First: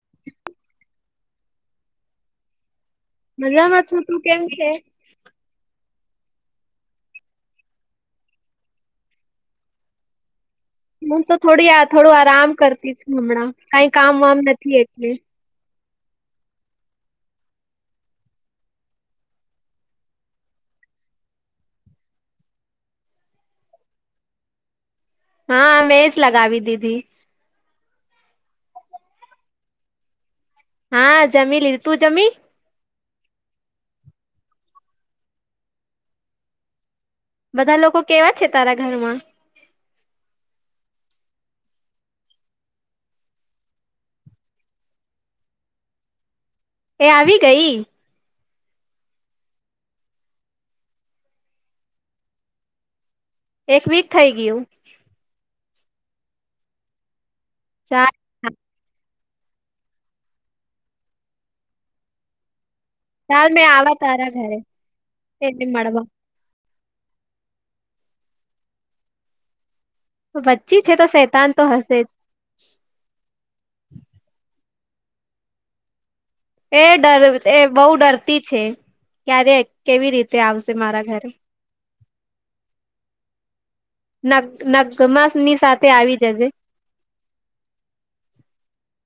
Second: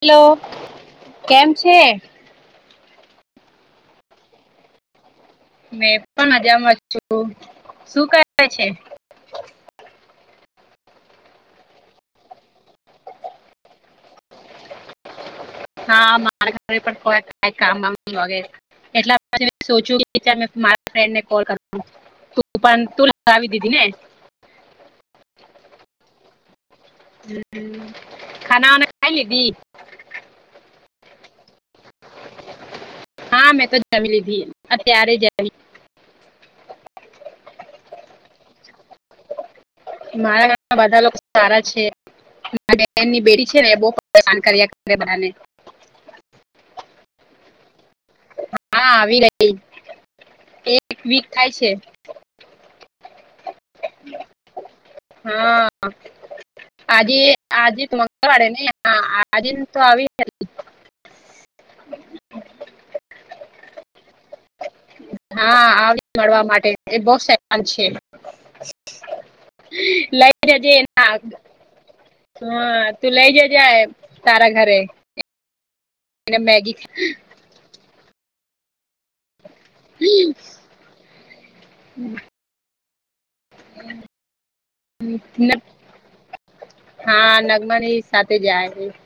Hello કેમ છે? મજામાં છું. તું કેમ છે? મેં પન મજામાં છું. શું કરે છે? હું તો થોડી થોડું આરામ કરતી છું હમણાં. કઈ કામ વામ નથી એટલે. હા મારે ઘરે પણ કોઈ વામ નથી વગેરે. એટલા પાછું મેં સોચુ કે મારા ફ્રેન્ડ ને કોલ કરું. તું પણ તું લગાવી દીધી ને. હા મેં જ લગાવી દીધી. હમ હ ખાના વાના ખાઈ લીધી? હા જમી લીધી. તું જમી? હા મેં તો જમી લીધી. અત્યારે જમી. બધા લોકો કેવા છે તારા ઘરમાં? મારા ઘરમાં બધા લોકો સારા છે. મારા બેનની બેટી છે ને એ બહુ હેરાન કર્યા કરે બધાને. એ આવી ગઈ? હા આવી રહી. એક વીક થાય છે. એક વીક થઈ ગયું? હા આજે આજે ત મંગ ચાલ મંગળવાર હે ને આજેને તો આવી જ ચાલ મેં આવા તારા ઘરે. હા આવ જે મળવા માટે. એ બહુ શેતાન છે. લઈ જજે વચ્ચી એન છે તો [inaudible] શૈતાન તો હશે જ. હા તું લઈ જજે આયે તારા ઘરે. એને મેગી એ ડર એ બહુ ડરતી છે. ક્યારે કેવી રીતે આવશે મારા ઘરે. નગ નગમા ની સાથે આવી જજે. હા નગમાની સાથે જ આવીશ.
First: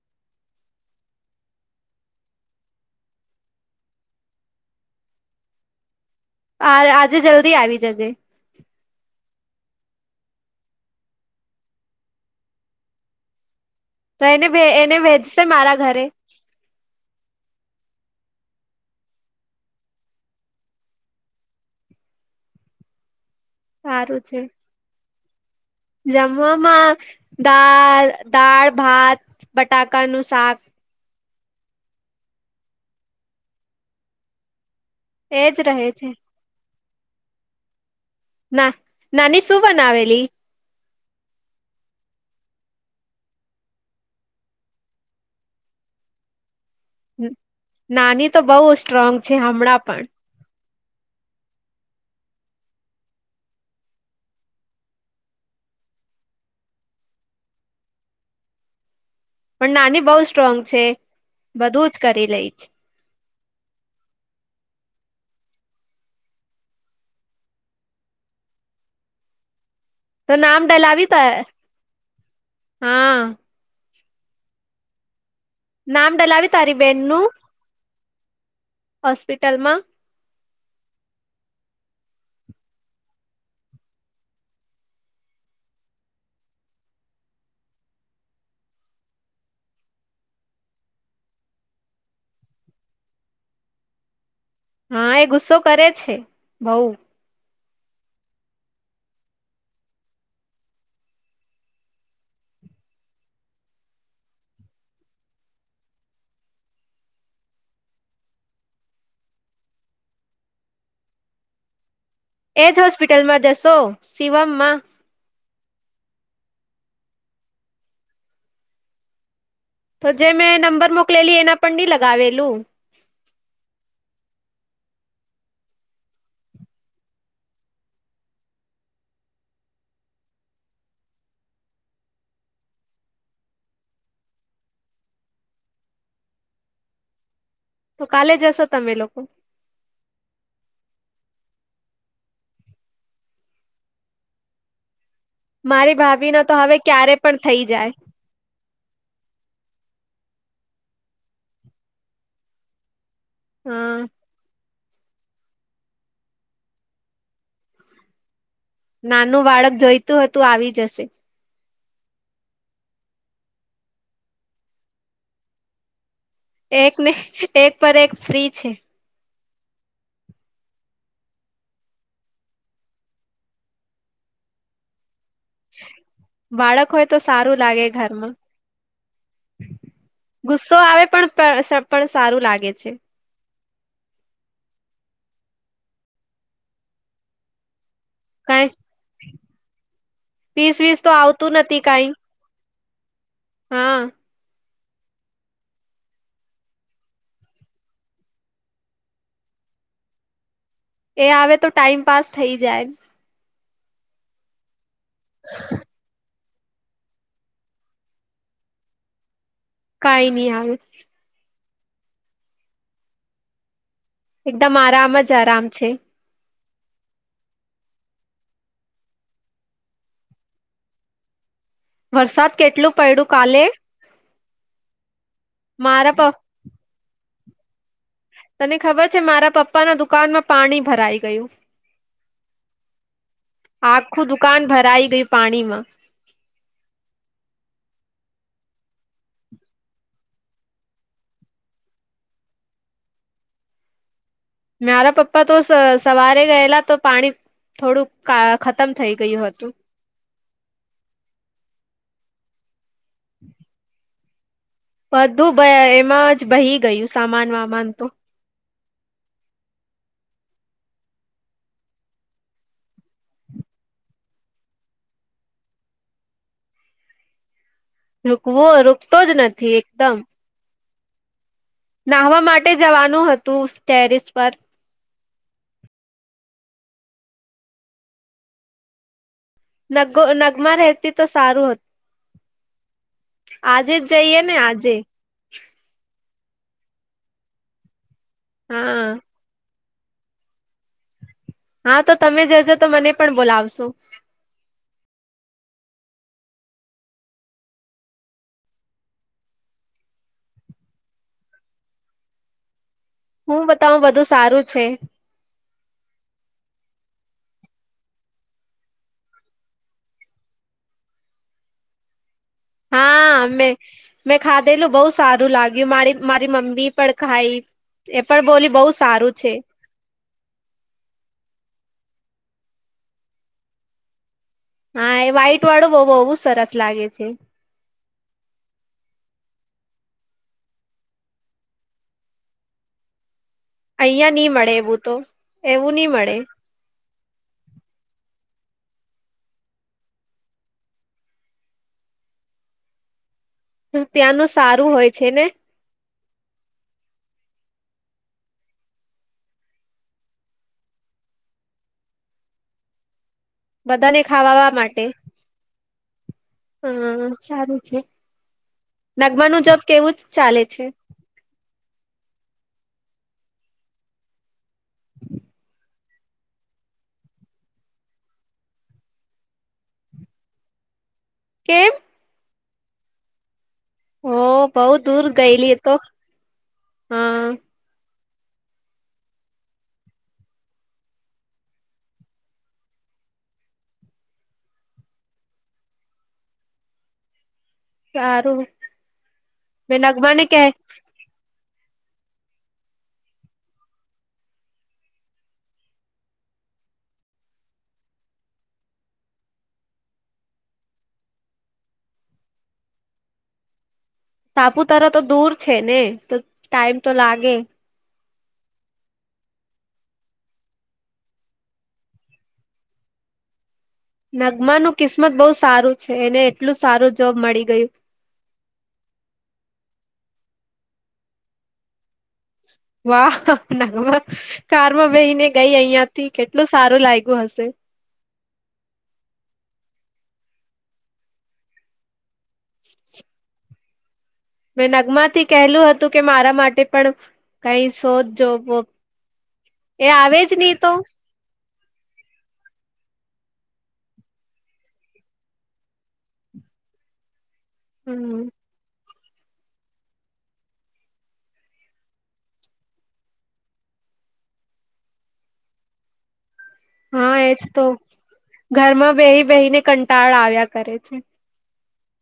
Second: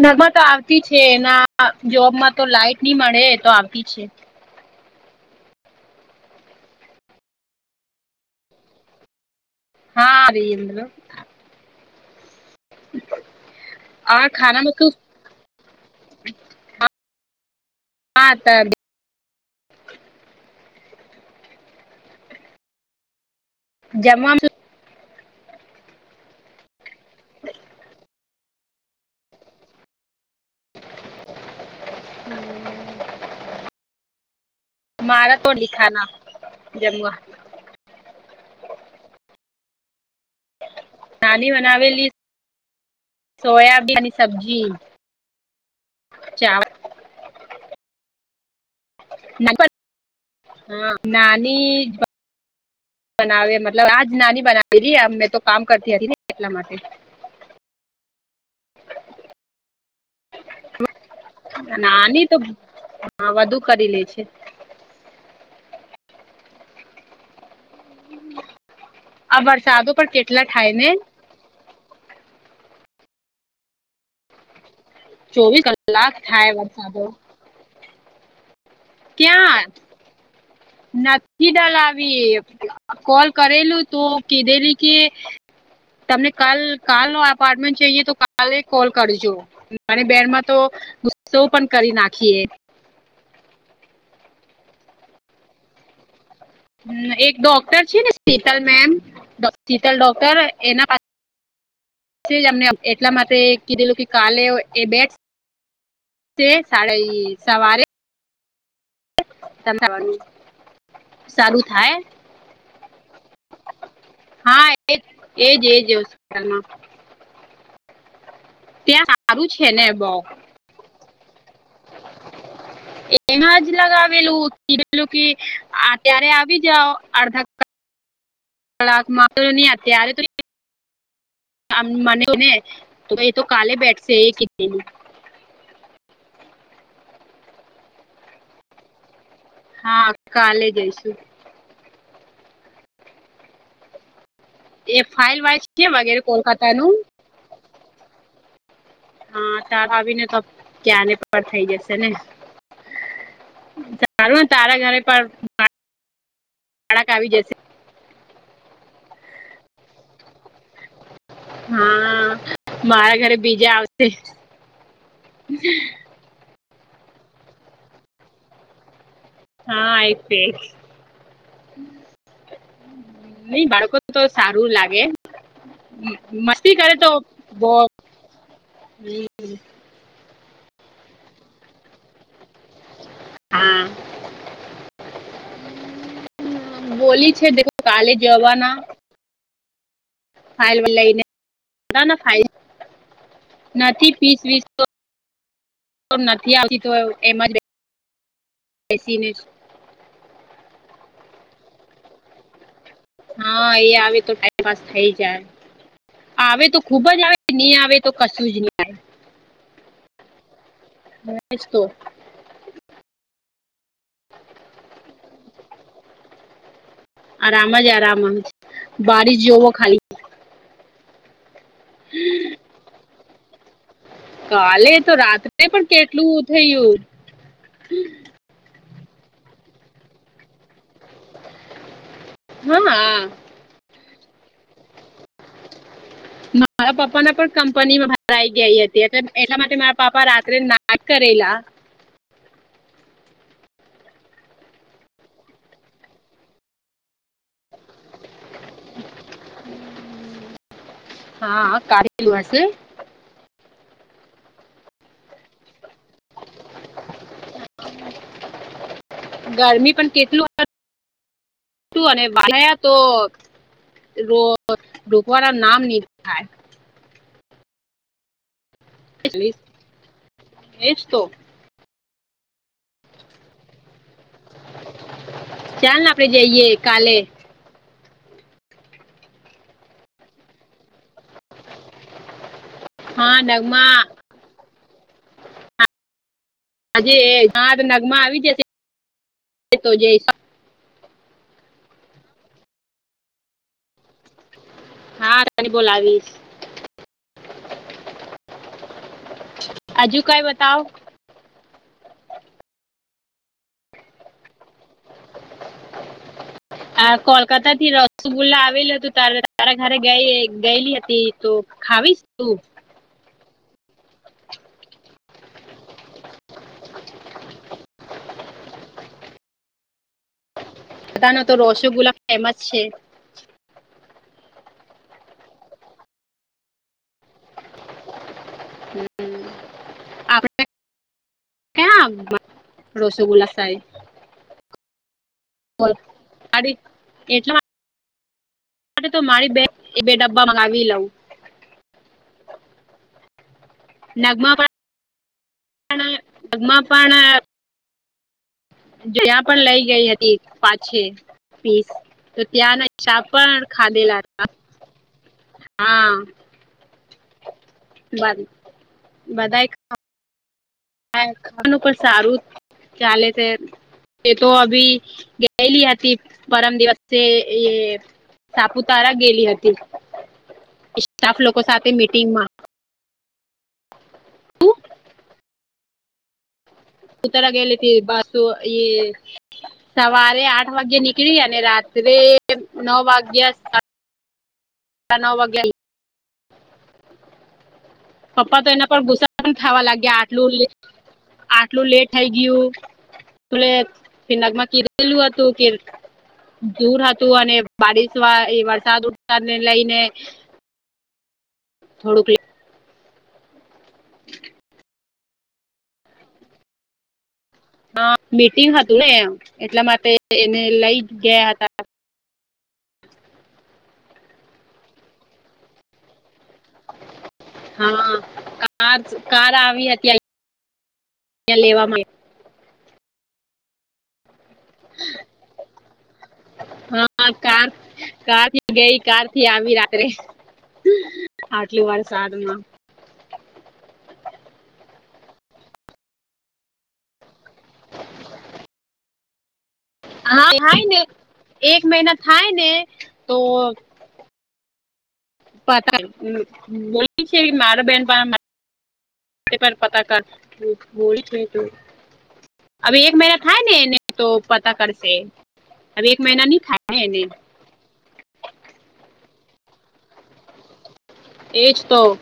નગ્મા તો આવતી છે એના જોબમાં તો લાઈટ ની મળે તો આવતી છે. આ આજે જલ્દી આવી જજે. હા આવી લ્યો. [inaudible] તો એને ખાનામાં શું એને ભેજશો મારા ઘરે? હા ત સારું જમવામાં છે શું જમવામાં દાળ દાળ ભાત બટાકાનું શાક હમ મારા તો એજ દિ રહે ખાના છે જમવા. ના નાની શું બનાવેલી? નાની બનાવેલી સોયાબીન સબ્જી. ચાવલ હમ નાની તો બહુ સ્ટ્રોંગ છે હમણાં પણ. હા નાની બનાવે મતલબ આજ નાની બનાવેલી. મેં તો કામ કરતી હતી ને એટલા માટે. [inaudible] પણ નાની બહુ સ્ટ્રોંગ છે બધું જ નાની કરી તો લઈ છે હા વધુ કરી લે છે આ વરસાદ તો નામ ડલાવી ત હૈ હા ચોવીસ નામ કલાક ડલાવી થાય તારી વરસાદો બેનનું ક્યાં હોસ્પિટલમાં [inaudible] નથી ડલાવી કોલ કરેલું તો કીધેલી કે તમને કાલ કાલ નો અપાર્ટમેન્ટ જઈએ તો કાલે કોલ કરજો મને બેનમાં તો ઉુસ્સવ પણ કરી નાખીએ હા એ ગુસ્સો કરે છે બઉ એક ડોક્ટર છે ને શીતલ મેમ શીતલ ડોક્ટર એના પાસે જ અમને એટલા માટે કીધેલું કે કાલે એ બેટ તે સાડ સવારે તળું સારું થાય એજ હોસ્પિટલમાં જશો હા શિવમમાં એજ એજ ત્યાં સારું છે ને તો બઉ જે મેં નંબર મોકલેલી એના પણ નઈ લગાવેલું ના જ લગાવેલું કીધેલું કેત્યારે આવી જાઓ અડધા કલાક કલાક મા તો ન આત આ તો મને તો એ તો કલે બેઠશે એ ક તો કાલે જશો તમે લોકો હા કાલે જઈશું એ ફાઇલ વા મારી ભાભી ન તો હવે ક્યારે પણ થઈ જાય હા તાર આવીને તો ક્યાંને પર થઇ જશે ને હા તારું ને તારા ઘરે પણ બાળક આવી જશે નાનું બાળક જોઈતું હતું આવી જશે હા મારા ઘરે બીજા આવશે એક ને એક પર એક ફ્રી છે હા આઈત નઈ બાળકો તો સારું લાગે મસ્તી બાળક કરે હોય તો સારું લાગે બહ ઘરમાં [unintelligible] ગુસ્સો આવે પણ પણ સારું લાગે છે હમ બોલી છે કાલે કઈ જવાના વીસ ફાઇલ વીસ તો લઈને આવતું નથી કઈ ફાઇલ હા નથી પીસ વીસ નથી આવતી તો એમાં બેસીને એ આવે તો ટાઈઇમ પાસ થઈ જાય હા એ આવે તો ટાઈમપાસ થઇ જાય આવે તો ખુબ જ આવે નહી આવે તો કશું જ નહી આવે કઈ નહી આવેાલ હ જ તોું એકદમ આરામ જ આરામ છે આરામ જ આરામ બારિશ જોવો ખાલી વરસાદ કેટલું પડડું કાલે. કાલે તો રાત્રે પણ મારા પ કેટલું થયું. તને ખબર છે મારા પપ્પા ના દુકાનમાં પાણી ભરાઈ ગયું. હા હ. આખું દુકાન ભરાઈ ગયું પાણીમાં મારા પપ્પા ના પણ કંપનીમાં બહારઈ ગયા હતી એટલા માટે મારા પાપ્પા રાત્રે નાક કરેલા. મારા પપ્પા તો સવારે ગયેલા તો પાણી થોડુંક ખતમ થઈ ગયું હતું હા કાલું હશે. [inaudible] બધું એમાં જ બહી ગયું સામાન વામાન તો. ગરમી પણ કેટલું. વા તો ઢોકવાળ નામ નહી થાય. રોકવો રોકતો જ નથી એકદમ એ જ તો. નાહવા માટે જવાનું હતું ટેરિસ પર. ચાલ ને આપડે જઈએ કાલે. નગ નગમા રહેતી તો સારું હતુ. હા આજે નગમા જ જઈએ ને આજે આજે હ નગમાં આવી હા જશે જેબ [unintelligible] હા તો તમે જજો તો મને પણ બોલાવશો. હા તને બોલાવીશ. આજુ કઈ બતાવ. હું બતાું બધુ સારું છે. આ કોલકાતા થી રસગુલ્લા આવેલું હતું તારે તારા ઘરે ગયેલી હતી તો ખાવીશ. શું. હા મેં મેં ખાધેલું બહુ સારું લાગ્યું મારી મારી મમ્મી પણ ખાઈ એ પણ બોલી બહુ સારું છે. બધા ન તો રોસોગુલ્લા ફેમસ છે. હા એ વહાઈટ વાળું બ બહવુ સરસ લાગે છે. હ રસગુલ્લા સાઈટ અહિયા નહી મળે એવું તો એવું બોલ નહી મળે એટલા. માટે તો મારી બેગ એ બે ડબ્બા મંગાવી લઉં ત્યાંનું સારું હોય છે ને. પણમાં પણ જ્યાં પણ લઈ ગઈ હતી પાછ પીસ તો ત્યાંના હિસાબ પણ બધાને ખાધેલા હતા ખાવાવા માટે હા હા સારું છે નગમા ન જબ કેવું જ ચાલે છે. હ કામનું પણ સારું ચાલે છે. તે તો અભી ગયાલી આતી પરમ દિવસે એ સાપુતારા ગેલી હતી. સા્ટફ લોકો સાથે કેમ મીટિંગ માં હ બઉુ દૂર ગયેલી તો હા ઉતરા ગેલીથી બાસુ એ સવારે આઠ વાગ્ય નીકળી અને રાત્રે નવ વાગ્યા તે નવ વાગે સારું પપ્પા તો એના પર ગુસ્સા પણ ખાવા મેં લાગ્યા નગમાને આટલું કે આટલું લેટ થઈ ગયું. તુલે ફિ નાગમાં કીરલું હતું કીર્ દૂર હતું અને બારિશ વા એ વરસાદ વરસાદ ને લઈને થોડુંક તારા તો દૂર છે ને તો ટાઈમ તો લાગે. હા મીટિંગ હતું ને એટલા માટે એને લઈ ગયા હતા નગમા નું કિસ્મત બહુ સારું છે એને એટલું સારું જોબ મળી ગયું. આજ કાર આવી હતી ત્યાં લે આવા વાહ નગમાં કારમાં બેહી ને ગઈ અહયા થી કેટલું સારું હા લાગ્યું કાર હશે. કાર ગઈ કાર થી આવી રાત્રે આટલી વરસાદમાં. મેં નગમાથી કહેલું હતું કે મારા માટે પણ કઈ શોધ જો હા થાય ને એક મહિના થાય ને તો પતા એ [unintelligible] બેહેન પણ હમ તે પર પતા કર બોળ થઈ તું હવે એક મહિના થાય ને એને તો પતા કરશે હવે એક મહિના નહી થાય. ને એને હા એજ તો ઘરમાં બેહી બેહી ને કંટાળ આવ્યા કરે છે. એજ તો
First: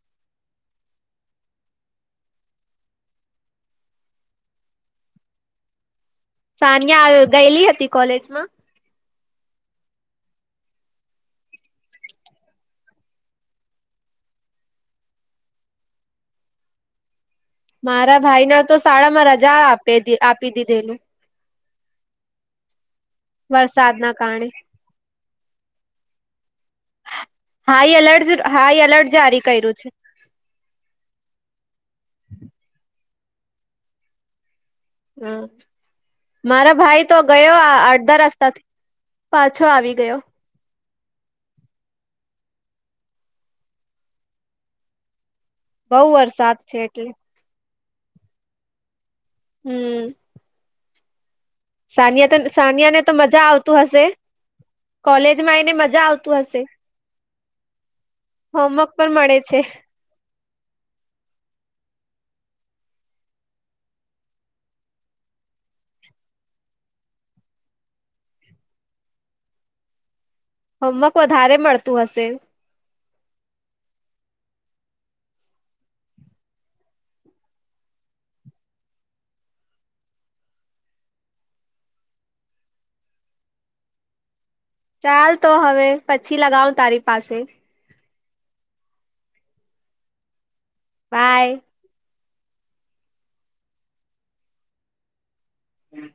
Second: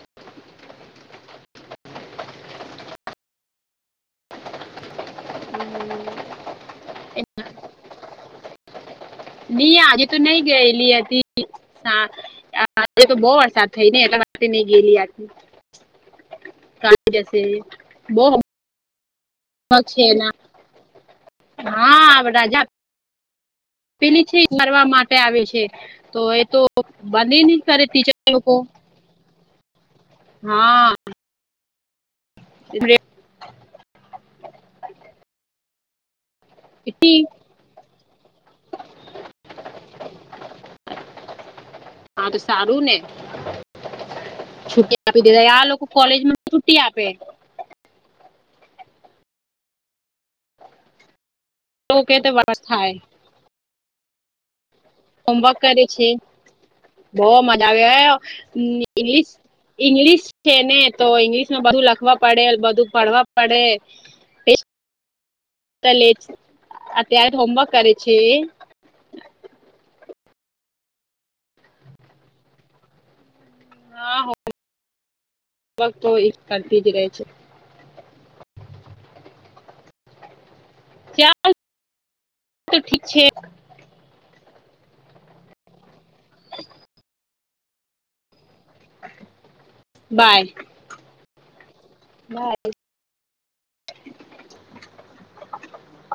[inaudible] સાનિયા ગયેલી હતી કોલેજમાં. આજે તો નઈ ગયેલી હતી. હા તો બહુ વરસાદ થઈ ને એટલા માટે મે ની ગેલી આ કારણ કેસે મારા ભાઈને તો શાળા માં રજા હોમવર્ક આપે છે એના આપી દીધેલું હા રાજા [inaudible] પેલી છે કારણે મારવા માટે આવે છે તો એ તો બંધ નહી તારે ટીચર લોકો અલર્ટ જારી કર કર્યું છે. હા, હમ્મ મારા ભાઈ તો એટલી ગયો આ અધ્ધા રસ્તાથી પાછો આવી ગયો. હા, તો સારું ને છુટી આપી દેય આ લોકો બહુ કોલેજમાં વરસાદ છુટ્ટી છે આપે એટલે હમ્મ તો કે તો સાનિયાતન વરસ સાનિયા થાય ને તો મજા આવતું હશે, કોલેજમાં એને મજા આવતું હશે. બો મજા આવે ગ હોમવર્ક પણ ઇંગ્શ મળે છે ઇંગ્લિશ છે ને તો ઈંગ્લિશમાં બધું લખવા પડે, બધું પડવા પડે. ત લેટસ અત્યારે હોમવર્ક કરે છે. હોમવર્ક વધારે મળતું હશે. હા, હોમવર્ક તો એક કરતી જ રહે છે. ચાલ તો ઠીક છે. ચાલ તો હવે, પછી લગાવ તારી પાસે બાય, બાય, બાય, હમ્મ